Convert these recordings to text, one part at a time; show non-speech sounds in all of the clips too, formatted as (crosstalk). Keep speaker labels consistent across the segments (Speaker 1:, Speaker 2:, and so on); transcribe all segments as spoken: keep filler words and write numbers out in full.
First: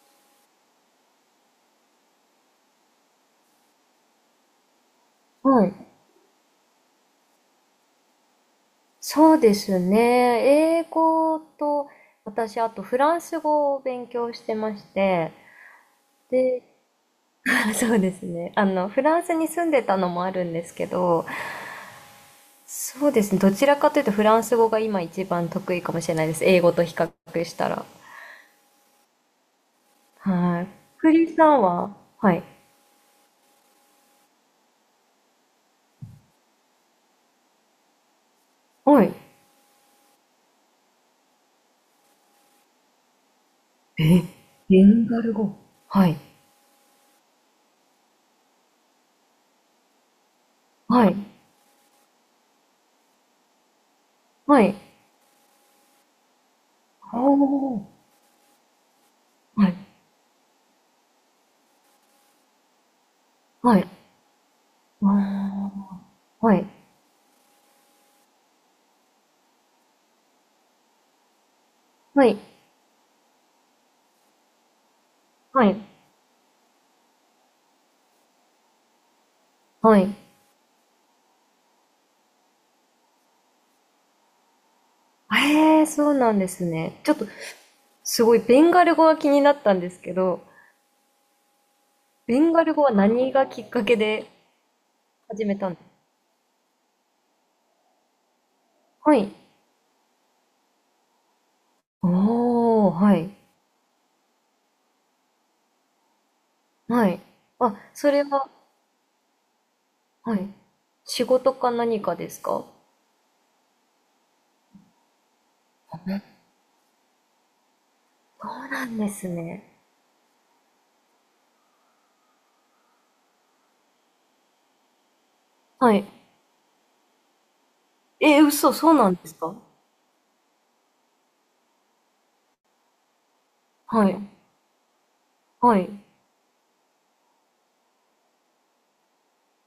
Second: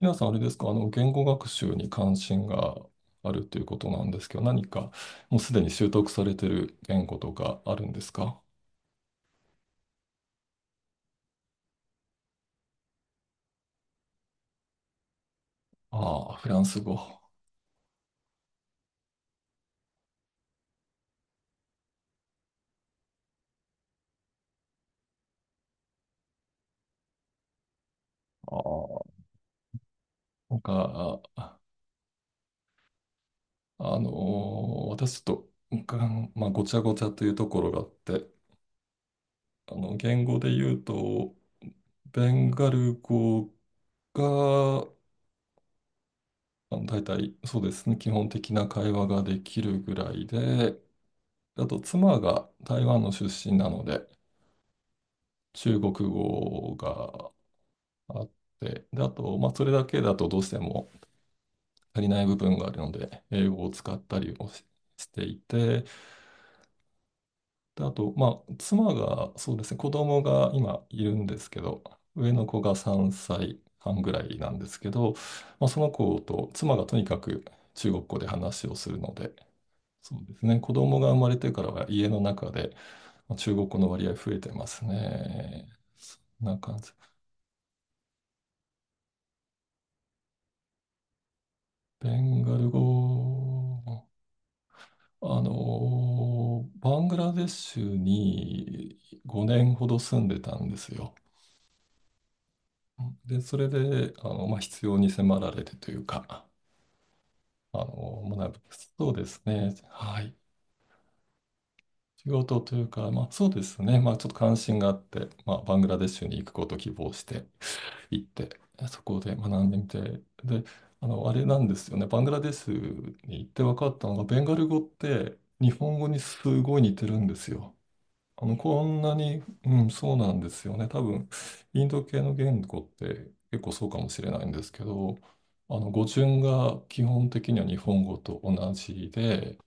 Speaker 1: 皆さん、あれですか？あの、言語学習に関心があるということなんですけど、何かもうすで
Speaker 2: は
Speaker 1: に
Speaker 2: い。
Speaker 1: 習得されてる言語とかあるんですか？
Speaker 2: そうですね。英語と、私、あとフランス語を勉強してまして、
Speaker 1: ああ、フラ
Speaker 2: で、
Speaker 1: ンス語。あ
Speaker 2: (laughs) そうですね。あの、フランスに住んでたのもあるんですけど、そうですね。どちらかというとフランス語が今一番得意かもしれないです。英語と比較したら。
Speaker 1: あ、なん
Speaker 2: はい。ク
Speaker 1: か、
Speaker 2: リさ
Speaker 1: あ、
Speaker 2: んは、はい。
Speaker 1: あのー私ちょっと、うん、まあ、ごちゃごちゃというところがあって、
Speaker 2: はい。
Speaker 1: あの、言語で言うと、ベンガル語
Speaker 2: え、ベ
Speaker 1: が、
Speaker 2: ンガル語。はい。
Speaker 1: あの大体そうですね、基本的な会話ができるぐらいで、
Speaker 2: はい。
Speaker 1: あと妻が台湾の出身なので、
Speaker 2: はい。
Speaker 1: 中国語
Speaker 2: お
Speaker 1: が
Speaker 2: お、
Speaker 1: あって、で、あと、まあ、そ
Speaker 2: は
Speaker 1: れ
Speaker 2: い。
Speaker 1: だけだとどうしても足りない部分があるので、英語を
Speaker 2: はい。
Speaker 1: 使ったりをし、してい
Speaker 2: あ
Speaker 1: て、
Speaker 2: ー、はい。
Speaker 1: で、あと、まあ、妻が、そうですね、子供が今いるんですけど、
Speaker 2: は
Speaker 1: 上
Speaker 2: い。
Speaker 1: の子がさんさいはんぐらいなんですけど、
Speaker 2: は
Speaker 1: まあ、そ
Speaker 2: い。
Speaker 1: の子と妻がとにかく中国語で話をするので、
Speaker 2: はい。
Speaker 1: そうですね、子供が生まれてからは家の中でまあ中国語の割合増えてますね。
Speaker 2: ええ、そう
Speaker 1: そ
Speaker 2: なん
Speaker 1: ん
Speaker 2: で
Speaker 1: な
Speaker 2: す
Speaker 1: 感じ。
Speaker 2: ね。ちょっと、すごいベンガル語が気になったんですけど、
Speaker 1: ベ
Speaker 2: ベ
Speaker 1: ン
Speaker 2: ン
Speaker 1: ガ
Speaker 2: ガ
Speaker 1: ル
Speaker 2: ル語は何がきっかけ
Speaker 1: 語、
Speaker 2: で
Speaker 1: あ
Speaker 2: 始めたんですか？
Speaker 1: の、バングラデシュに
Speaker 2: はい。
Speaker 1: ごねんほど住んでたんですよ。
Speaker 2: おー、はい。
Speaker 1: で、それで、あの、まあ、必要に迫られてというか、
Speaker 2: はい。あ、
Speaker 1: あ
Speaker 2: そ
Speaker 1: の、
Speaker 2: れは、
Speaker 1: 学ぶ。そうですね。は
Speaker 2: は
Speaker 1: い。
Speaker 2: い。仕事か何か
Speaker 1: 仕
Speaker 2: です
Speaker 1: 事
Speaker 2: か？
Speaker 1: というか、まあ、そうですね。まあ、ちょっと関心があって、まあ、バングラデシュに行くことを希望して、行っ
Speaker 2: そ
Speaker 1: て、
Speaker 2: うなん
Speaker 1: そ
Speaker 2: で
Speaker 1: こ
Speaker 2: す
Speaker 1: で学
Speaker 2: ね。
Speaker 1: んでみて、で、あの、あれなんですよね、バングラデシュに行って分かったのが、ベンガル語って日
Speaker 2: は
Speaker 1: 本
Speaker 2: い。
Speaker 1: 語にすごい似てるんですよ。
Speaker 2: え
Speaker 1: あ
Speaker 2: ー、
Speaker 1: の、
Speaker 2: 嘘、
Speaker 1: こ
Speaker 2: そう
Speaker 1: ん
Speaker 2: な
Speaker 1: な
Speaker 2: んです
Speaker 1: に、
Speaker 2: か？
Speaker 1: うん、そうなんですよね。多分、インド系の言語って結構そうかも
Speaker 2: は
Speaker 1: しれ
Speaker 2: い。
Speaker 1: ないんですけど、
Speaker 2: は
Speaker 1: あ
Speaker 2: い。
Speaker 1: の、語順が基本的には日本語と同じで、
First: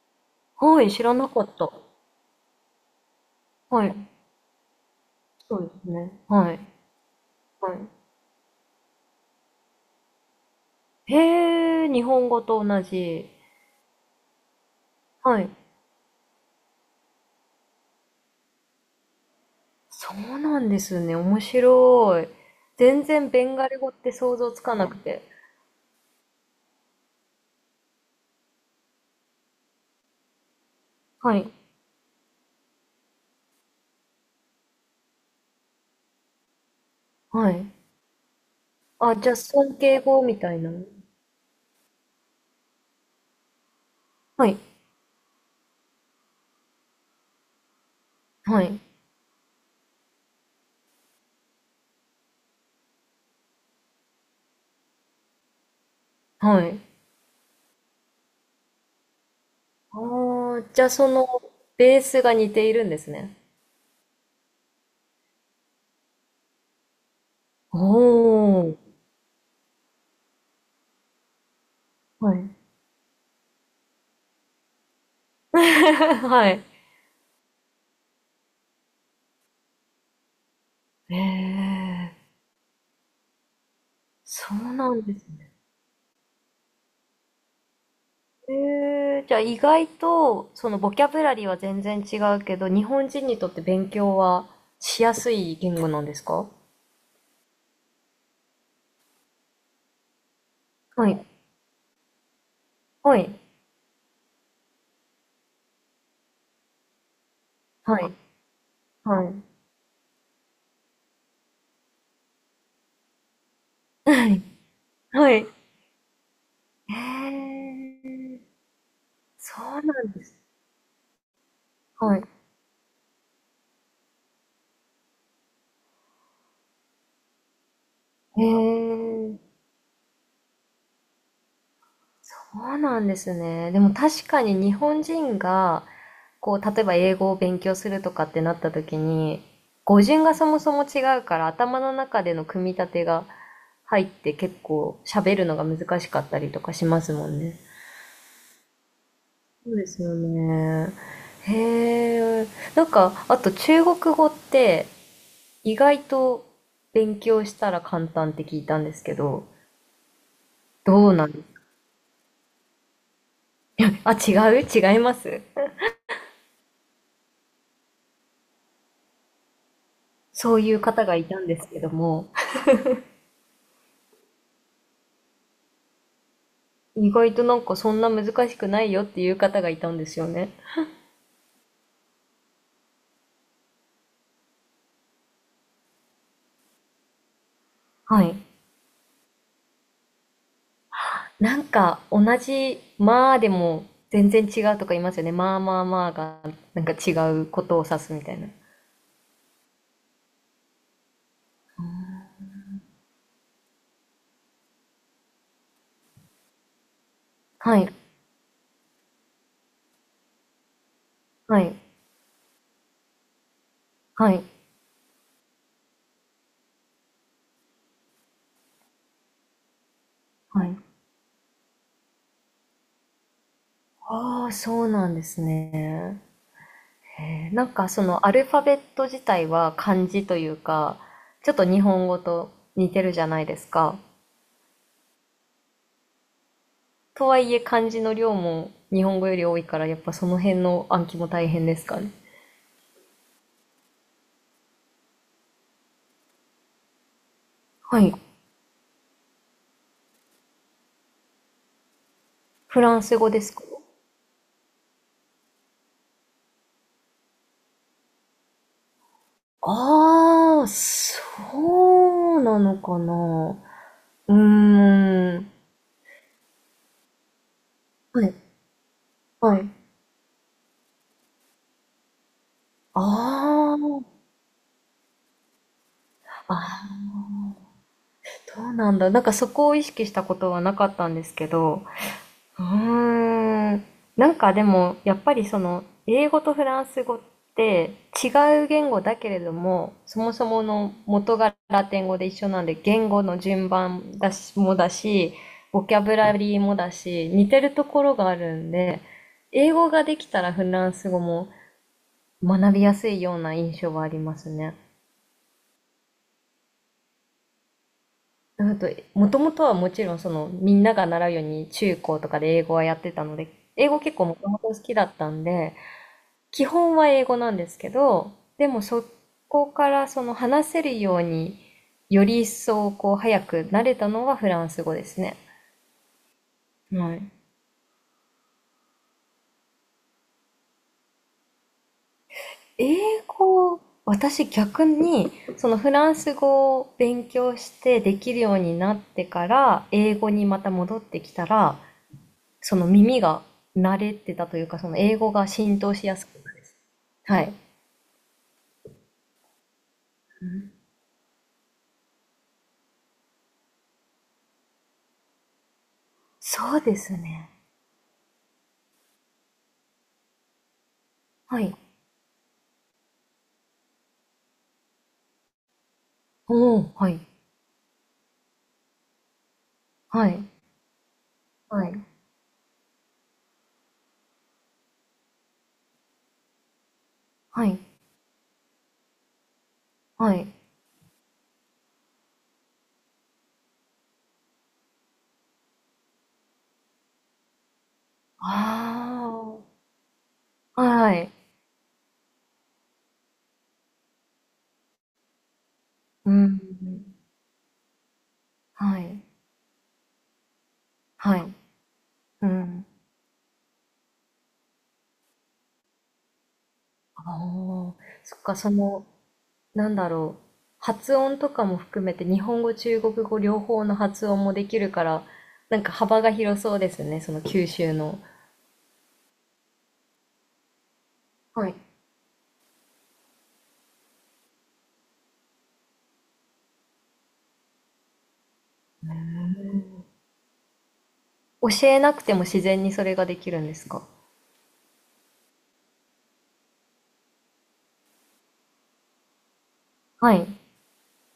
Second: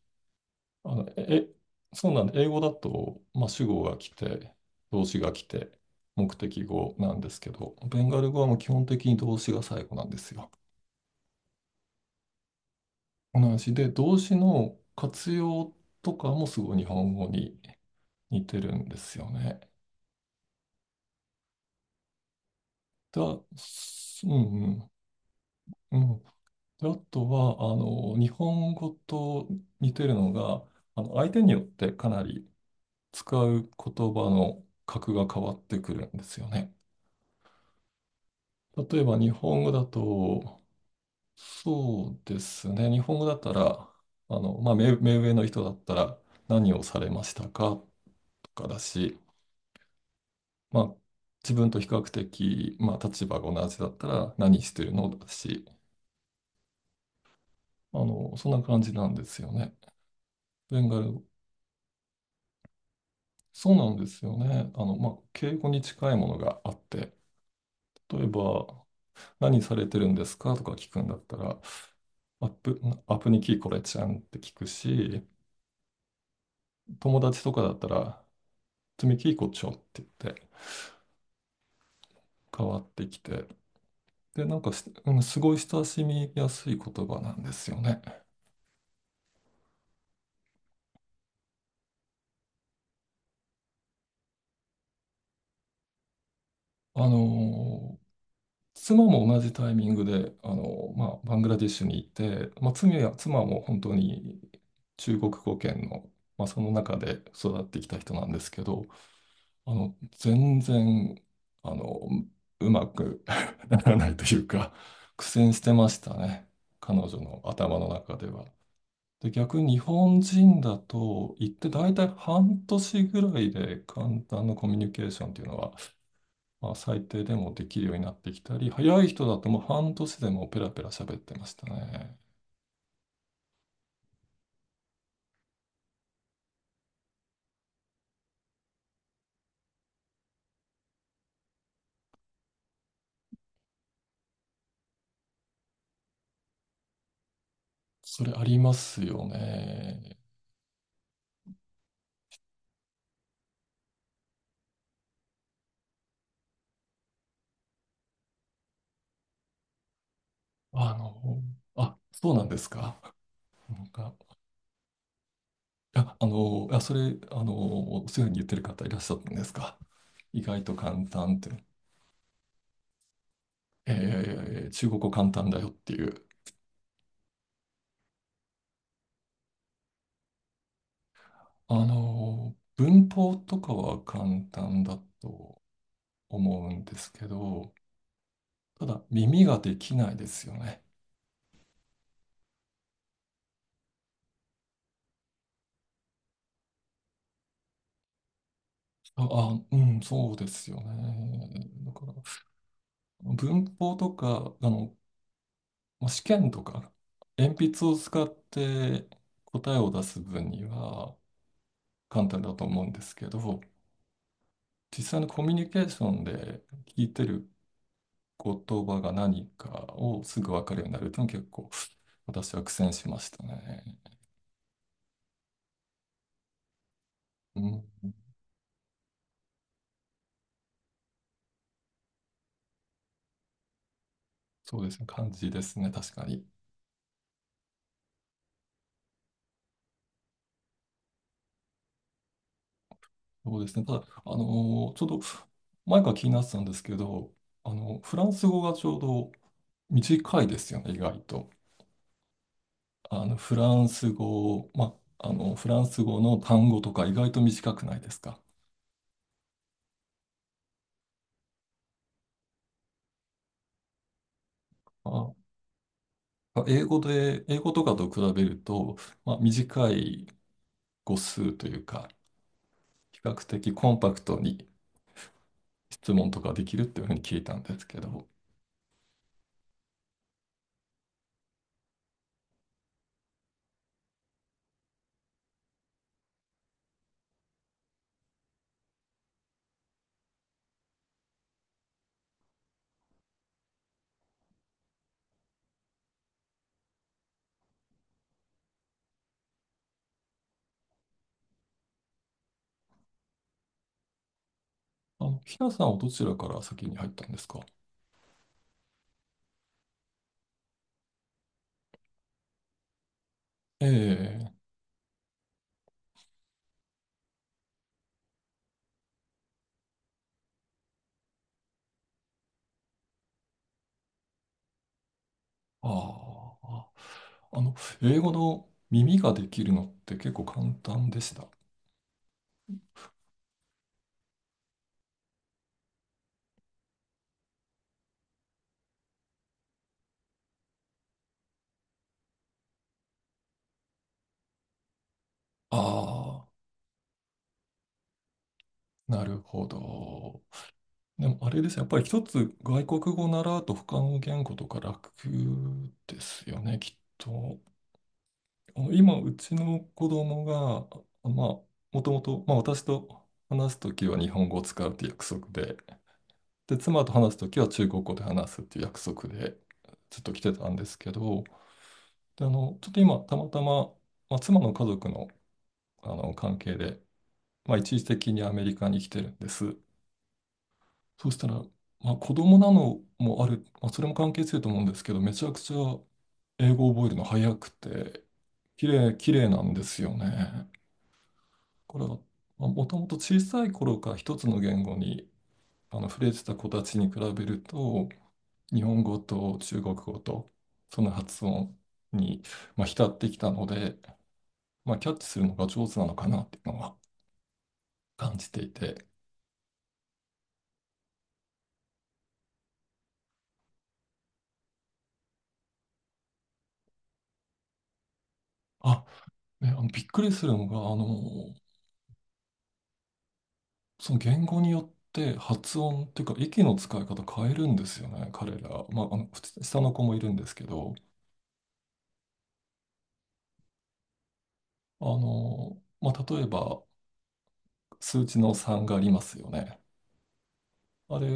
Speaker 2: はい、
Speaker 1: あ
Speaker 2: 知
Speaker 1: の、
Speaker 2: らなか
Speaker 1: え、
Speaker 2: った。
Speaker 1: そうなんで、英語だと、まあ、主語
Speaker 2: はい。
Speaker 1: が来て、動詞が来
Speaker 2: そうで
Speaker 1: て、
Speaker 2: すね。
Speaker 1: 目
Speaker 2: はい。
Speaker 1: 的語なんですけ
Speaker 2: は
Speaker 1: ど、
Speaker 2: い。
Speaker 1: ベンガル語はもう基本的に動詞が最後なんですよ。
Speaker 2: へえ、日本語と同じ。
Speaker 1: 同じで、動詞の活
Speaker 2: はい。
Speaker 1: 用とかもすごい日本語に似てるんですよね。
Speaker 2: そうなんですね。面白い。全
Speaker 1: だ、
Speaker 2: 然
Speaker 1: あ
Speaker 2: ベンガル語って
Speaker 1: すう
Speaker 2: 想像つか
Speaker 1: ん
Speaker 2: なくて。
Speaker 1: うん、うん。で、あとは、あの、日本語と似てるのが、あの、相
Speaker 2: は
Speaker 1: 手
Speaker 2: い。
Speaker 1: によってかなり使う言葉の格が変わってくるんですよね。
Speaker 2: はい。
Speaker 1: 例え
Speaker 2: あ、
Speaker 1: ば日
Speaker 2: じゃあ
Speaker 1: 本語
Speaker 2: 尊
Speaker 1: だ
Speaker 2: 敬語みたい
Speaker 1: と、
Speaker 2: な。
Speaker 1: そうですね、日本語だったら、あ
Speaker 2: はい。
Speaker 1: の、まあ、目、目上の人だったら、何をされましたかと
Speaker 2: は
Speaker 1: かだ
Speaker 2: い。
Speaker 1: し、まあ、自分と比較的、まあ、立場が同じだったら、何してるのだし、
Speaker 2: はい。
Speaker 1: あの、そんな感じなんですよね。
Speaker 2: ああ、
Speaker 1: ベ
Speaker 2: じゃ
Speaker 1: ン
Speaker 2: あ
Speaker 1: ガ
Speaker 2: そ
Speaker 1: ル、
Speaker 2: のベースが似ているんですね。
Speaker 1: そうなんですよね。あの、まあ、敬語に近いものがあって、例え
Speaker 2: おー。
Speaker 1: ば、何されてるんですかとか聞くんだったら、
Speaker 2: は
Speaker 1: アッ
Speaker 2: い。
Speaker 1: プ、アップにキーコちゃんって聞くし、
Speaker 2: (laughs) はい。
Speaker 1: 友達とかだったら、積み木こちょって言って
Speaker 2: ええ、
Speaker 1: 変わってきて、で、
Speaker 2: そ
Speaker 1: なんか
Speaker 2: う
Speaker 1: す、
Speaker 2: なんです
Speaker 1: すご
Speaker 2: ね。
Speaker 1: い親しみやすい言葉なんですよね。
Speaker 2: ええ、じゃあ意外と、そのボキャブラリーは全然違うけど、日本人にとって勉強はしやすい言語なんですか？
Speaker 1: あのー妻も同じタイミングで、あのま
Speaker 2: は
Speaker 1: あ、
Speaker 2: い。
Speaker 1: バングラディッシュに行って、まあ、妻や
Speaker 2: はい。
Speaker 1: 妻も本当に中国語圏の、まあ、その中で育ってきた
Speaker 2: はい。
Speaker 1: 人なんですけど、
Speaker 2: はい。
Speaker 1: あの、全然、あの、うまく (laughs) ならないと
Speaker 2: は
Speaker 1: い
Speaker 2: い。
Speaker 1: うか、苦戦してましたね。
Speaker 2: (laughs)
Speaker 1: 彼女
Speaker 2: はい。
Speaker 1: の
Speaker 2: え
Speaker 1: 頭の中で
Speaker 2: ー、
Speaker 1: は。で、
Speaker 2: そ
Speaker 1: 逆に日
Speaker 2: うなん
Speaker 1: 本
Speaker 2: です。
Speaker 1: 人だと、行って大体
Speaker 2: はい。
Speaker 1: 半年ぐらいで簡単なコミュニケーションっていうのは、まあ、最低でもできるようになってき
Speaker 2: え
Speaker 1: たり、早い人だ
Speaker 2: ー、
Speaker 1: ともう半年でもうペラペラ喋ってましたね。
Speaker 2: そうなんですね。でも確かに日本人が、こう、例えば英語を勉強するとかってなった時に、語順がそもそも違うから、頭の中での組み立てが入って結構喋るのが難しかったりとかしますもんね。
Speaker 1: それありますよ
Speaker 2: そうですよ
Speaker 1: ね。
Speaker 2: ね。へえ。なんか、あと中国語って、意外と勉強したら簡単って聞いたんですけど、
Speaker 1: あ
Speaker 2: どうなんで
Speaker 1: の、
Speaker 2: す？
Speaker 1: あ、そうなんですか。なん
Speaker 2: (laughs) あ、
Speaker 1: か、
Speaker 2: 違う違います。
Speaker 1: あ、あの、あ、それ、あの、そういうふうに言ってる方いらっしゃったんですか？意
Speaker 2: そう
Speaker 1: 外
Speaker 2: い
Speaker 1: と
Speaker 2: う
Speaker 1: 簡
Speaker 2: 方がい
Speaker 1: 単
Speaker 2: た
Speaker 1: っ
Speaker 2: ん
Speaker 1: て。
Speaker 2: ですけども、
Speaker 1: えー中国語簡単だよっていう。
Speaker 2: 意外となんかそんな難しくないよっていう方がいたんですよね。
Speaker 1: あの、文法とかは簡単だと思うんですけど、
Speaker 2: はい。
Speaker 1: ただ耳ができないですよね。
Speaker 2: なんか同じまあでも全然違うとか言いますよね。まあまあまあがなんか違うことを指すみたいな。
Speaker 1: あ、あ、うん、そうですよね。だから、文法とか、あの、まあ試験とか、鉛
Speaker 2: は
Speaker 1: 筆
Speaker 2: い。
Speaker 1: を使って答えを出す分には
Speaker 2: はい。
Speaker 1: 簡単だと思うんですけど、
Speaker 2: はい。
Speaker 1: 実際のコミュニケーションで聞いてる言葉が何かをすぐ
Speaker 2: は
Speaker 1: 分か
Speaker 2: い。
Speaker 1: るようになるというのは結構私は苦戦しましたね。
Speaker 2: ああ、そうなんですね。えー、
Speaker 1: う
Speaker 2: なん
Speaker 1: ん、
Speaker 2: かそのアルファベット自体は漢字というか、ちょっと日本語と似てるじゃないですか。
Speaker 1: そうですね、感じですね、確かに。
Speaker 2: とはいえ漢字の量も日本語より多いから、やっぱその辺の暗記も大変ですかね。
Speaker 1: そうですね、ただ、あのーちょっと前から気になってたんですけど、あの、
Speaker 2: はい。
Speaker 1: フランス語がちょうど短いですよね、意外と。
Speaker 2: フランス
Speaker 1: あ
Speaker 2: 語
Speaker 1: の、
Speaker 2: で
Speaker 1: フ
Speaker 2: すか？
Speaker 1: ランス語、ま、あの、フランス語の単語とか意外と短くないですか？
Speaker 2: ああ、そうなのかな。う
Speaker 1: あ、
Speaker 2: ーん。
Speaker 1: ま英語で、英語とかと
Speaker 2: は
Speaker 1: 比
Speaker 2: い。
Speaker 1: べると、まあ、
Speaker 2: はい。
Speaker 1: 短い語数というか、
Speaker 2: あ
Speaker 1: 比較的コンパクトに質問とか
Speaker 2: あ、
Speaker 1: できるって
Speaker 2: あ、
Speaker 1: いうふうに聞いたんですけど、
Speaker 2: そうなんだ。なんかそこを意識したことはなかったんですけど、うーん。なんかでも、やっぱりその、英語とフランス語って違う言語だけれども、そもそもの元がラテン語で一緒なんで、言語の順番だし、もだし、ボキャブラリーもだし、似てるところがあるんで、英語ができたらフランス語も学びやすいような印象はありますね。
Speaker 1: あの、ひなさんはどちらから先に入ったんですか？
Speaker 2: あと、もともとはもちろんその、みんなが習うように中高とかで英語はやってたので、英語結構もと
Speaker 1: ええ、
Speaker 2: もと好きだったんで、基本は英語なんですけど、でもそこからその話せるようにより一層こう早く慣れたのはフランス語ですね。
Speaker 1: ああ、
Speaker 2: はい。
Speaker 1: あの、英語の耳ができるのって結構簡単でした？
Speaker 2: 英語、私逆にそのフランス語を勉強してできるようになってから英語にまた戻ってきたら、その耳が慣れてたというか、その英語が浸透しやすく
Speaker 1: あ
Speaker 2: なるです。はい。
Speaker 1: あ、なるほど。でもあれですね、やっぱり一つ外国語を習うと他の言語とか楽ですよ
Speaker 2: そ
Speaker 1: ね、
Speaker 2: う
Speaker 1: きっ
Speaker 2: ですね。
Speaker 1: と。あの今、うちの子供が、あまあ、
Speaker 2: はい。
Speaker 1: もともと、まあ、私と話すときは日本語を使うって約束で、で、
Speaker 2: おー、
Speaker 1: 妻
Speaker 2: は
Speaker 1: と
Speaker 2: い。
Speaker 1: 話すときは中国語で話すっていう約束でずっ
Speaker 2: は
Speaker 1: と来
Speaker 2: い。
Speaker 1: てたんですけど、
Speaker 2: はい。
Speaker 1: で、あの、ちょっと今、たまたま、まあ、妻の家族の、あの関係で、
Speaker 2: は
Speaker 1: まあ、
Speaker 2: い。
Speaker 1: 一時的にアメリカに来てるんです。
Speaker 2: はい。
Speaker 1: そうしたら、まあ、子供なのもある、まあ、それも関係すると思うんですけど、めちゃくちゃ英語を覚えるの早くて、綺麗、
Speaker 2: あ
Speaker 1: 綺麗なんですよね。
Speaker 2: あ、はい。
Speaker 1: これは、まあ、もともと小さい頃から一つの言語にあの触れ
Speaker 2: う
Speaker 1: てた
Speaker 2: ん。
Speaker 1: 子たちに比べると、日
Speaker 2: は
Speaker 1: 本語
Speaker 2: い。
Speaker 1: と中国語と、その
Speaker 2: は
Speaker 1: 発
Speaker 2: い。
Speaker 1: 音に、
Speaker 2: う
Speaker 1: ま
Speaker 2: ん。
Speaker 1: あ、浸ってきたので、まあ、キャッチするのが上手なのかなっていうのは
Speaker 2: ああ、そ
Speaker 1: 感
Speaker 2: っ
Speaker 1: じ
Speaker 2: か、
Speaker 1: て
Speaker 2: そ
Speaker 1: いて、
Speaker 2: の、なんだろう。発音とかも含めて、日本語、中国語両方の発音もできるから、なんか幅が広そうですね、その九州の。
Speaker 1: あ、ね、あのびっくりするのが、あの、
Speaker 2: はい。
Speaker 1: その言語によって発音っていうか、息の使い方変えるんですよね、彼ら。まあ、あの、普通下の子もいるんですけど、
Speaker 2: 教えなくても自然にそれができるんですか？
Speaker 1: あの、まあ、例えば、数値のさんがありますよね。
Speaker 2: はい。
Speaker 1: あれ、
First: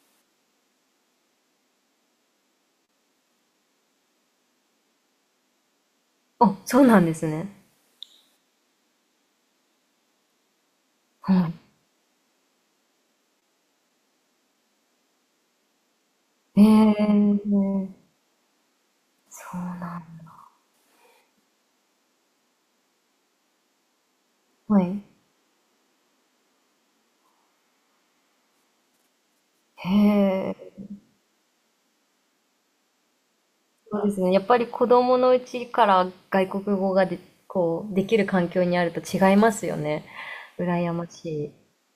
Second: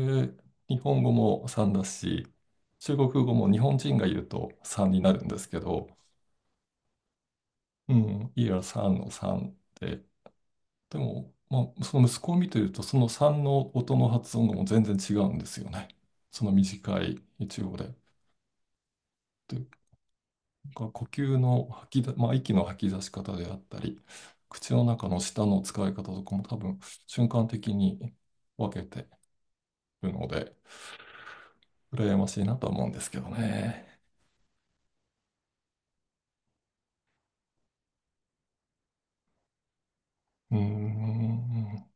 Speaker 1: 日本語もさんだし、中国語も日本人が言うとさんになるんですけど、
Speaker 2: あ、そうなんですね。
Speaker 1: うん、いや、さんのさんで、で
Speaker 2: は
Speaker 1: も、
Speaker 2: い。
Speaker 1: まあ、その息子を見てると、そのさんの音の発音がもう全然違うんですよね。その
Speaker 2: え
Speaker 1: 短い一音で。
Speaker 2: え、
Speaker 1: とい
Speaker 2: そう
Speaker 1: う
Speaker 2: なん。
Speaker 1: か、呼吸の吐きだ、まあ、息の吐き出し方であったり、口
Speaker 2: は
Speaker 1: の
Speaker 2: い。
Speaker 1: 中の舌の使い方とかも多分瞬間的に分けてるので、
Speaker 2: へえ。
Speaker 1: 羨ましいなとは思うんですけどね。
Speaker 2: そうですね。やっぱり子供のうちから外国語がで、こう、できる環境にあると違いますよね。
Speaker 1: うー
Speaker 2: 羨ましい。
Speaker 1: ん。